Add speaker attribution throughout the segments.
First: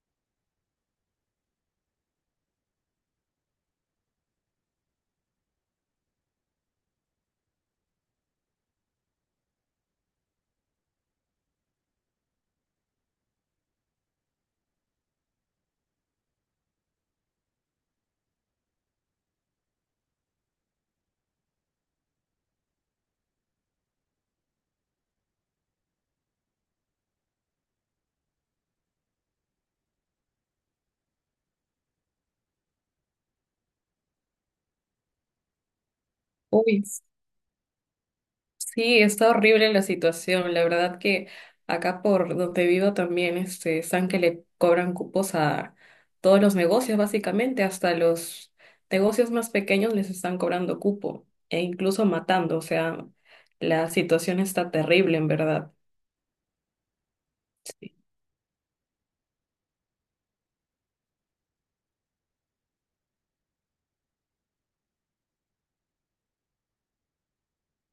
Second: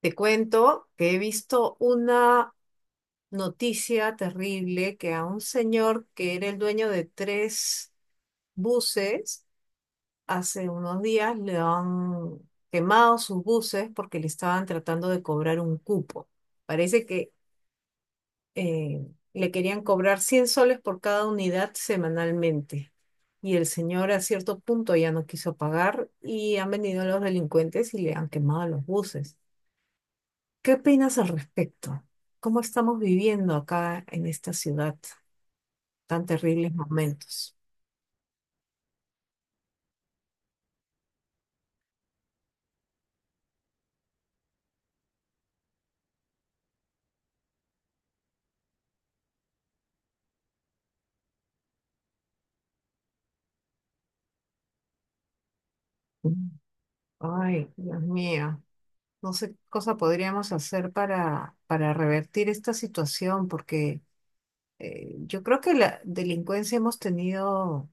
Speaker 1: Te cuento que he visto una noticia terrible que a un señor que era el dueño de tres buses, hace unos días le han quemado sus buses porque le estaban tratando de cobrar un cupo. Parece que eh, le querían cobrar 100 soles por cada unidad semanalmente. Y el señor a cierto punto ya no quiso pagar y han venido los delincuentes y le han quemado los buses. ¿Qué opinas al respecto? ¿Cómo estamos viviendo acá en esta ciudad tan terribles
Speaker 2: Uy,
Speaker 1: momentos?
Speaker 2: sí, está horrible la situación. La verdad que acá por donde vivo también están que le cobran cupos a todos los negocios, básicamente, hasta los negocios más pequeños les están cobrando cupo e incluso matando. O sea, la situación está terrible, en verdad.
Speaker 1: Mm. Ay,
Speaker 2: Sí,
Speaker 1: Dios mío, no sé qué cosa podríamos hacer para revertir esta situación, porque yo creo que la delincuencia hemos tenido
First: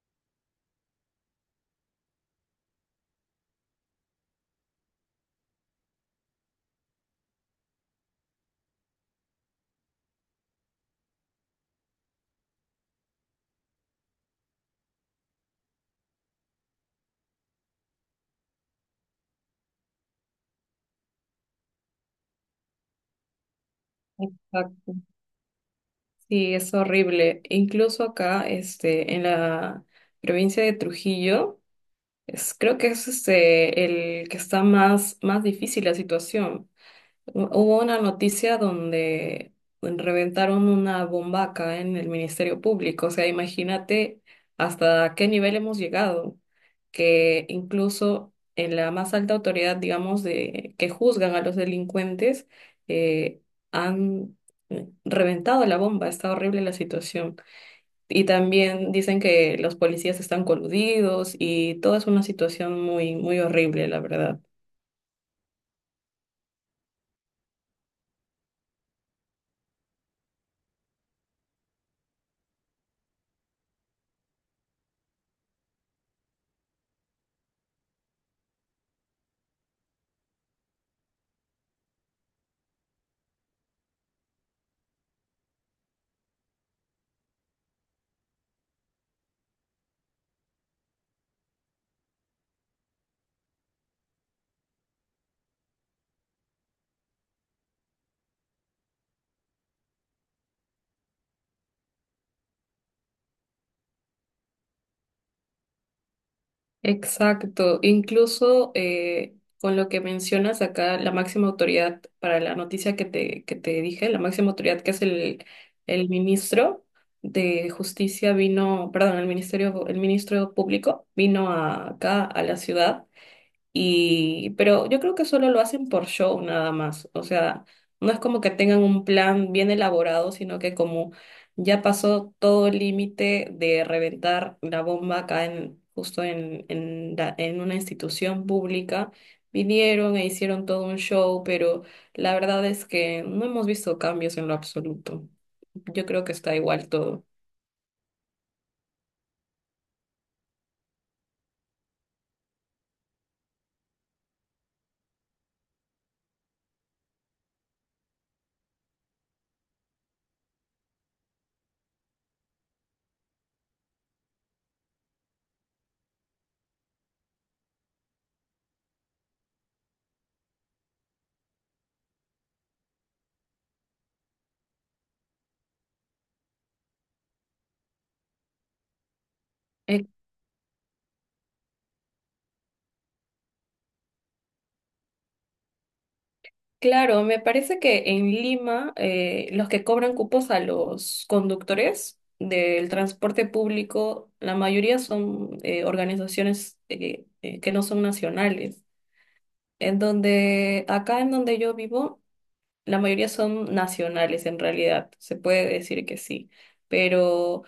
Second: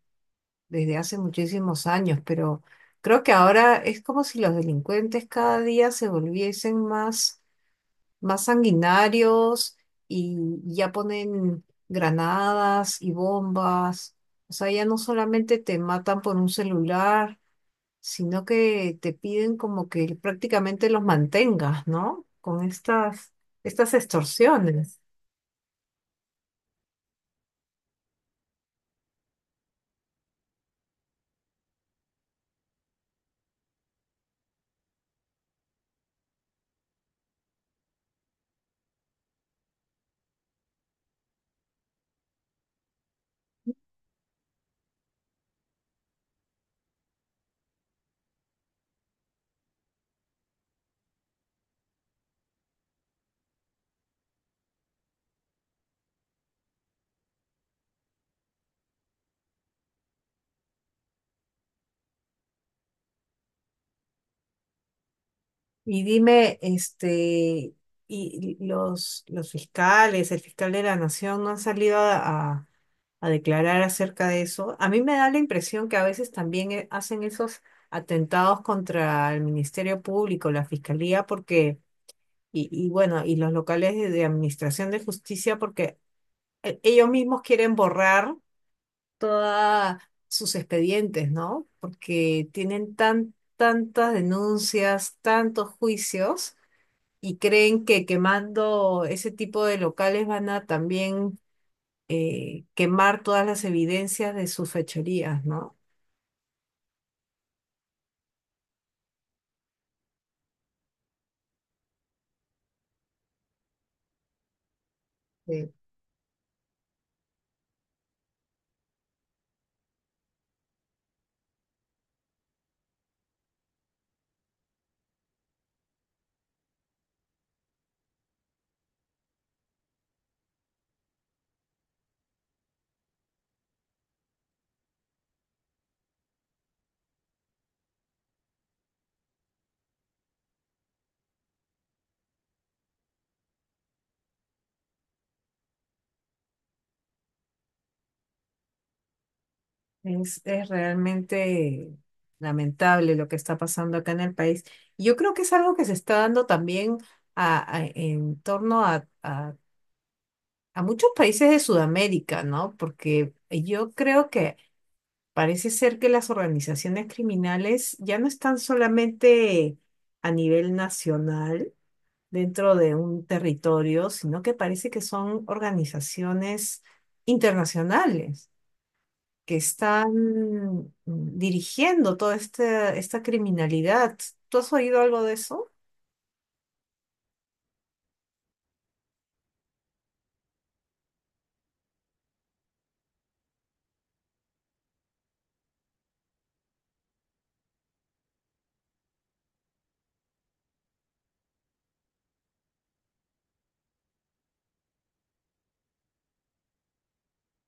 Speaker 1: desde hace muchísimos años, pero creo que ahora es como si los delincuentes cada día se volviesen más sanguinarios y ya ponen granadas y bombas. O sea, ya no solamente te matan por un celular, sino que te piden como que prácticamente los mantengas, ¿no? Con estas
Speaker 2: exacto.
Speaker 1: extorsiones.
Speaker 2: Sí, es horrible. Incluso acá, en la provincia de Trujillo, creo que es el que está más difícil la situación. Hubo una noticia donde bueno, reventaron una bomba acá en el Ministerio Público. O sea, imagínate hasta qué nivel hemos llegado, que incluso en la más alta autoridad, digamos, de que juzgan a los delincuentes, eh, han reventado la bomba. Está horrible la situación. Y también dicen que los policías están coludidos y toda es una situación muy, muy horrible, la verdad.
Speaker 1: Y dime, este, y los fiscales, el fiscal de la nación, ¿no han salido a, a declarar acerca de eso? A mí me da la impresión que a veces también hacen esos atentados contra el Ministerio Público, la Fiscalía, porque bueno, y los locales de Administración de Justicia, porque ellos mismos quieren borrar todos sus expedientes, ¿no? Porque tienen tantas denuncias, tantos juicios y creen que quemando ese tipo de locales van a también quemar todas las evidencias de sus fechorías, ¿no?
Speaker 2: Exacto, incluso con lo que mencionas acá, la máxima autoridad para la noticia que te dije, la máxima autoridad que es
Speaker 1: Eh,
Speaker 2: el ministro de Justicia vino, perdón, el ministerio, el ministro público acá a la ciudad y, pero yo creo que solo lo hacen por show nada más. O sea, no es como que tengan un plan bien elaborado, sino que como ya pasó todo el límite de reventar la bomba justo en una institución pública, vinieron e hicieron todo un show, pero la verdad es que no hemos visto cambios en lo absoluto. Yo creo que está igual todo.
Speaker 1: es realmente lamentable lo que está pasando acá en el país. Y yo creo que es algo que se está dando también en torno a muchos países de Sudamérica, ¿no? Porque yo creo que parece ser que las organizaciones criminales ya no están solamente a nivel nacional, dentro de un territorio, sino que parece que son organizaciones internacionales que están dirigiendo toda esta criminalidad. ¿Tú has oído algo de eso?
Speaker 2: Claro, me parece que en Lima los que cobran cupos a los conductores del transporte público, la mayoría son organizaciones que no son nacionales. Acá en donde yo vivo, la mayoría son nacionales, en realidad, se puede decir que sí, pero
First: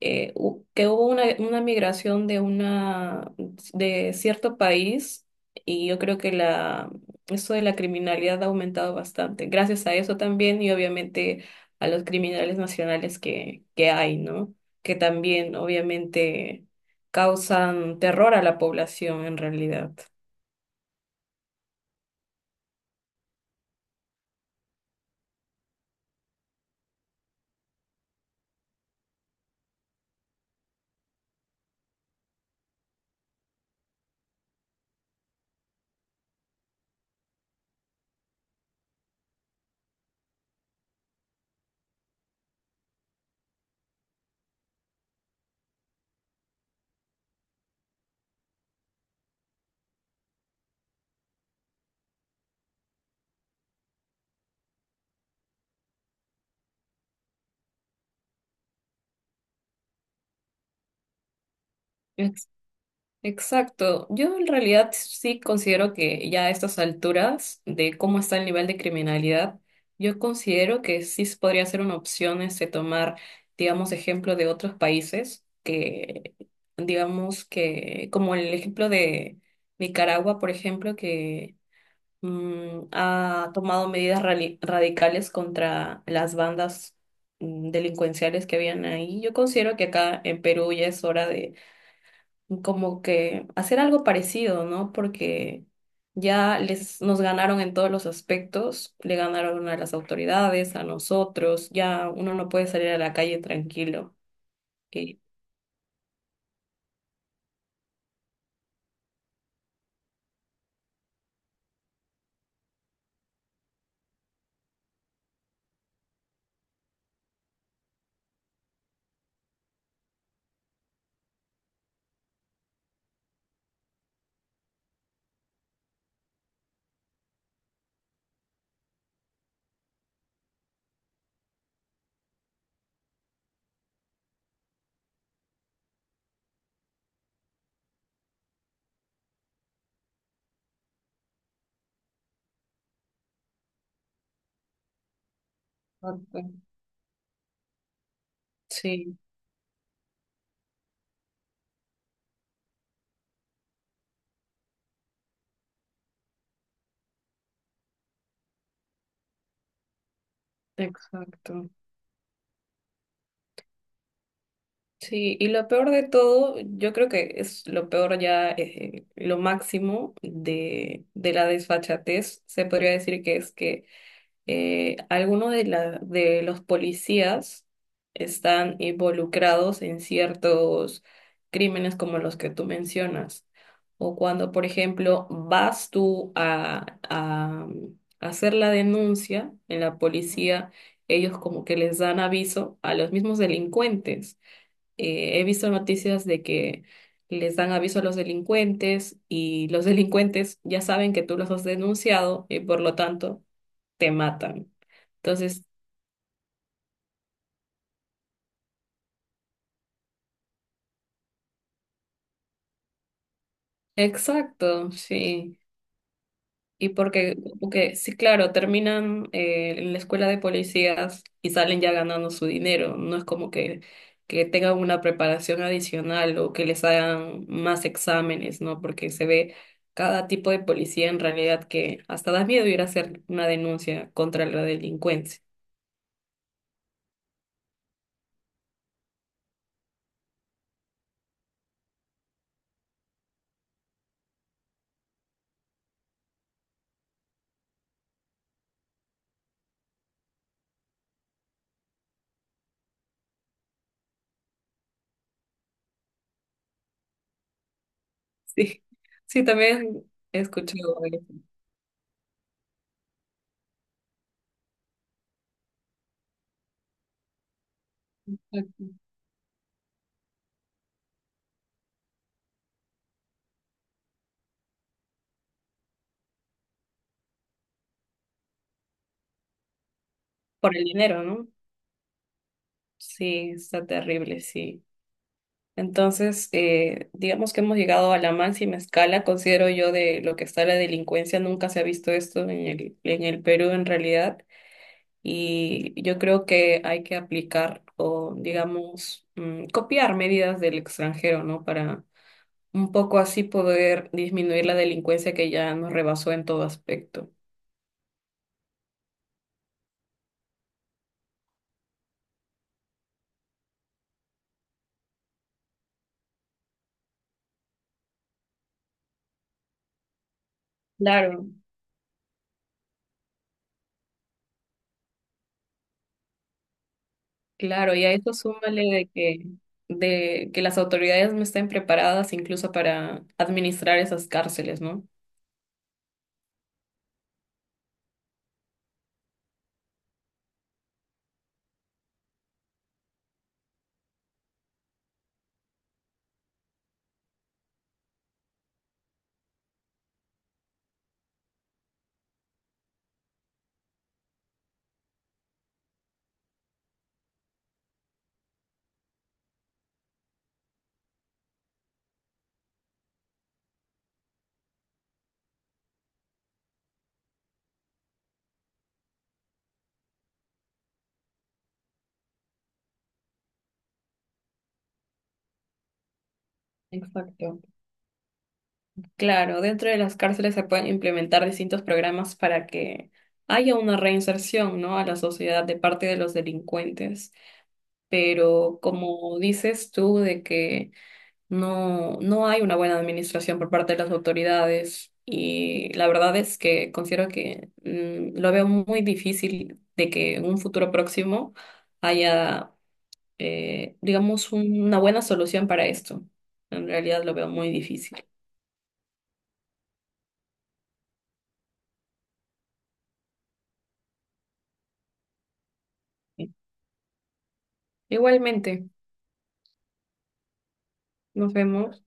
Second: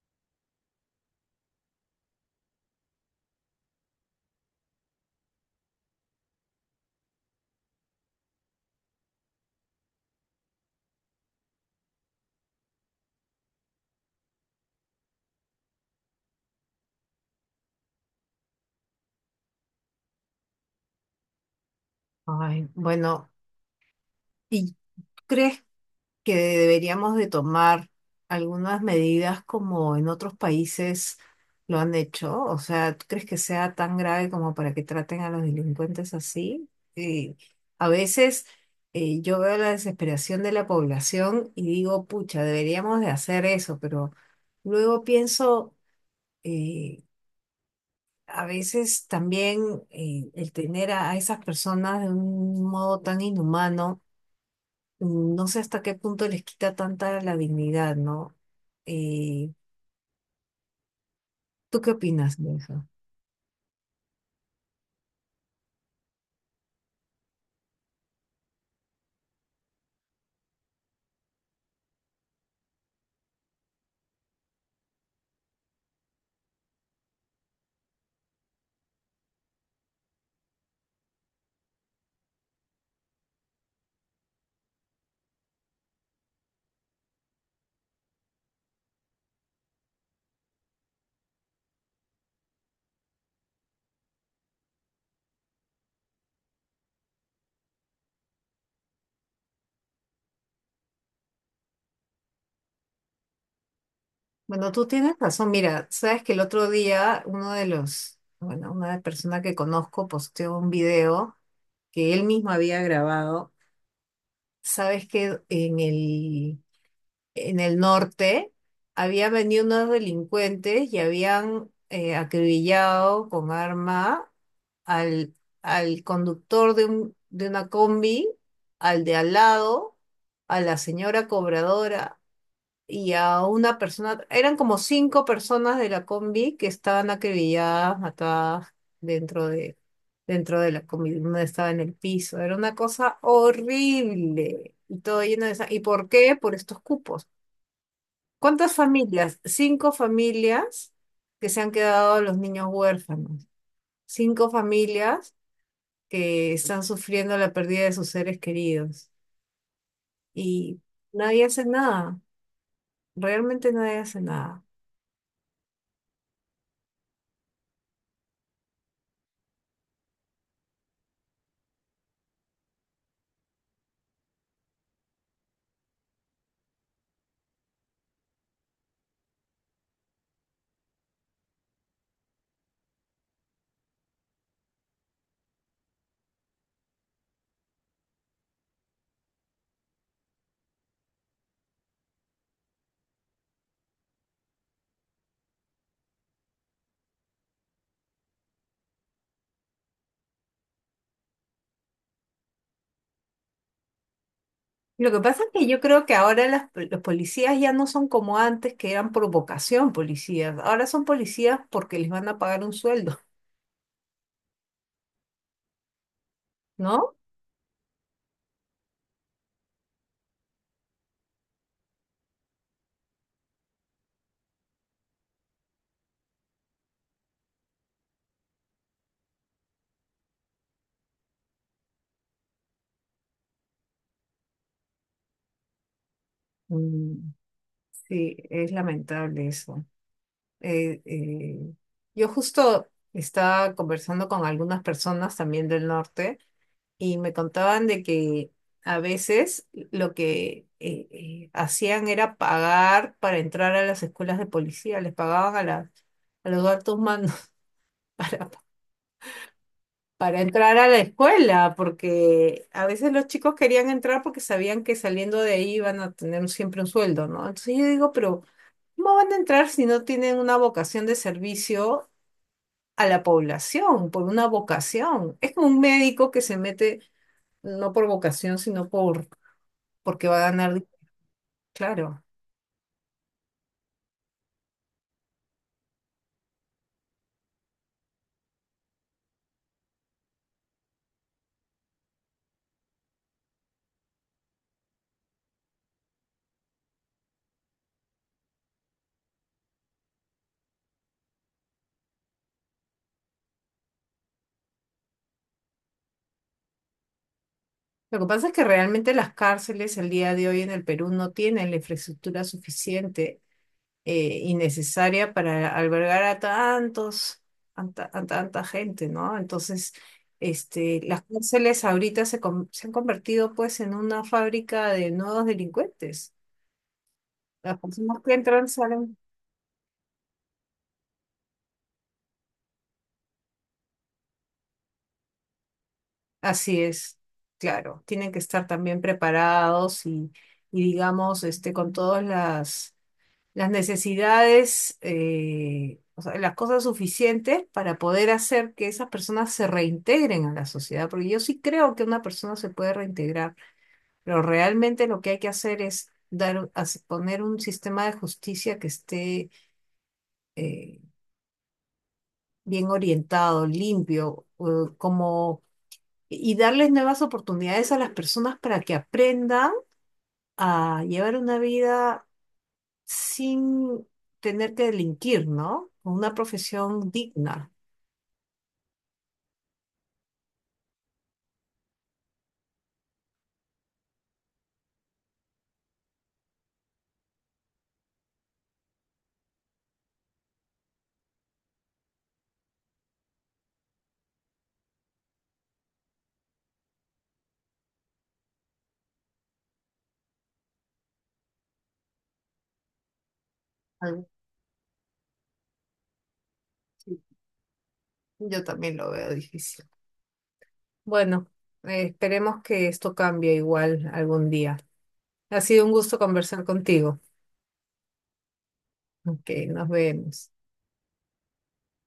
Speaker 2: que hubo una migración de una de cierto país y yo creo que la eso de la criminalidad ha aumentado bastante. Gracias a eso también y obviamente a los criminales nacionales que hay, ¿no? Que también obviamente causan terror a la población en realidad.
Speaker 1: Ay, bueno, ¿y crees que deberíamos de tomar algunas medidas como en otros países lo han hecho? O sea, ¿tú crees que sea tan grave como para que traten a los delincuentes así? Eh, a veces yo veo la desesperación de la población y digo, pucha, deberíamos de hacer eso, pero luego pienso, eh, a veces también el tener a esas personas de un modo tan inhumano, no sé hasta qué punto les quita tanta la dignidad, ¿no? Eh, ¿Tú qué opinas de eso?
Speaker 2: Exacto. Yo en realidad sí considero que ya a estas alturas de cómo está el nivel de criminalidad, yo considero que podría ser una opción este tomar, digamos, ejemplo de otros países que, digamos que, como el ejemplo de Nicaragua, por ejemplo, que ha tomado medidas radicales contra las bandas delincuenciales que habían ahí. Yo considero que acá en Perú ya es hora como que hacer algo parecido, ¿no? Porque ya les nos ganaron en todos los aspectos, le ganaron a las autoridades, a nosotros, ya uno no puede salir a la calle tranquilo.
Speaker 1: Bueno, tú tienes
Speaker 2: Y
Speaker 1: razón. Mira, sabes que el otro día uno de bueno, una persona que conozco posteó un video que él mismo había grabado. Sabes que en el norte, habían venido unos delincuentes y habían acribillado con arma al, al conductor de de una combi, al de al lado, a la señora cobradora y a una persona. Eran como cinco personas de la combi que estaban acribilladas, matadas dentro de, dentro de la combi. Una estaba en el piso. Era una cosa horrible. Y todo lleno de ¿Y por qué?
Speaker 2: exacto,
Speaker 1: Por estos cupos. ¿Cuántas
Speaker 2: sí,
Speaker 1: familias? Cinco familias que se han quedado los niños huérfanos. Cinco familias que están sufriendo la pérdida de sus seres queridos. Y nadie hace
Speaker 2: exacto.
Speaker 1: nada. Realmente nadie hace nada.
Speaker 2: Sí, y lo peor de todo, yo creo que es lo peor ya, lo máximo de la desfachatez, se podría decir que es que algunos de los policías están involucrados en ciertos crímenes como los que tú mencionas. O cuando, por ejemplo, a hacer la denuncia en la policía, ellos como que les dan aviso a los mismos delincuentes. Eh, he visto noticias de que les dan aviso a los delincuentes y los delincuentes ya saben que tú los has denunciado y por lo tanto te matan.
Speaker 1: Lo que pasa es
Speaker 2: Entonces,
Speaker 1: que yo creo que ahora los policías ya no son como antes, que eran por vocación policías. Ahora son policías porque les van a pagar un sueldo,
Speaker 2: exacto, sí.
Speaker 1: ¿no?
Speaker 2: Porque sí, claro, terminan en la escuela de policías y salen ya ganando su dinero. No es como que tengan una preparación adicional o que les hagan más exámenes, ¿no? Porque se ve cada tipo de policía en realidad que hasta da miedo ir a hacer una denuncia contra la delincuencia.
Speaker 1: Mm, sí, es lamentable eso. eh, eh, yo justo estaba conversando con algunas personas también del norte y me contaban de que a veces lo que hacían era pagar para entrar a las escuelas de policía, les pagaban a a los altos mandos
Speaker 2: Sí, sí, también
Speaker 1: para
Speaker 2: he
Speaker 1: entrar a la
Speaker 2: escuchado
Speaker 1: escuela, porque a veces los chicos querían entrar porque sabían que saliendo de ahí iban a tener siempre un sueldo, ¿no? Entonces yo digo, pero...
Speaker 2: eso.
Speaker 1: ¿Cómo van a entrar si no tienen una vocación de servicio a la población por una vocación? Es como un médico que se mete no por vocación, sino porque va a ganar,
Speaker 2: Por el dinero, ¿no?
Speaker 1: claro.
Speaker 2: Sí, está terrible, sí. Entonces, digamos que hemos llegado a la máxima escala, considero yo, de lo que está la delincuencia. Nunca se ha visto esto en en el Perú en realidad. Y yo creo que hay que aplicar o, digamos, copiar medidas del extranjero, ¿no? Para un poco así poder disminuir la delincuencia que ya nos rebasó en todo aspecto.
Speaker 1: Lo que pasa es que realmente las cárceles el día de hoy en el Perú no tienen la infraestructura suficiente y necesaria para albergar a tantos, a tanta gente, ¿no? Entonces, este, las
Speaker 2: Claro,
Speaker 1: cárceles ahorita se han convertido pues en una fábrica de nuevos delincuentes. Las
Speaker 2: claro, y a
Speaker 1: personas que
Speaker 2: eso
Speaker 1: entran
Speaker 2: súmale
Speaker 1: salen.
Speaker 2: de que las autoridades no estén preparadas incluso para administrar esas cárceles, ¿no?
Speaker 1: Así es, claro, tienen que estar también preparados y digamos, este, con todas las necesidades, o sea, las cosas suficientes para poder hacer que esas personas se reintegren a la sociedad, porque yo sí creo que una persona se puede reintegrar, pero realmente lo que hay que hacer es poner un sistema de justicia que esté eh, bien orientado, limpio, como y darles nuevas oportunidades a las personas para que aprendan a llevar una vida sin tener que delinquir, ¿no? Con una profesión
Speaker 2: Exacto.
Speaker 1: digna.
Speaker 2: Claro, dentro de las cárceles se pueden implementar distintos programas para que haya una reinserción, ¿no? A la sociedad de parte de los delincuentes. Pero como dices tú, de que no hay una buena administración por parte de las autoridades y la verdad es que considero que lo veo muy difícil de que en un futuro próximo haya,
Speaker 1: Algo
Speaker 2: digamos, una buena solución para esto. En
Speaker 1: así.
Speaker 2: realidad lo veo muy difícil.
Speaker 1: Yo también lo veo difícil. Bueno, esperemos que esto cambie igual algún día. Ha sido un gusto conversar contigo.
Speaker 2: Igualmente,
Speaker 1: Ok, nos vemos.
Speaker 2: nos vemos.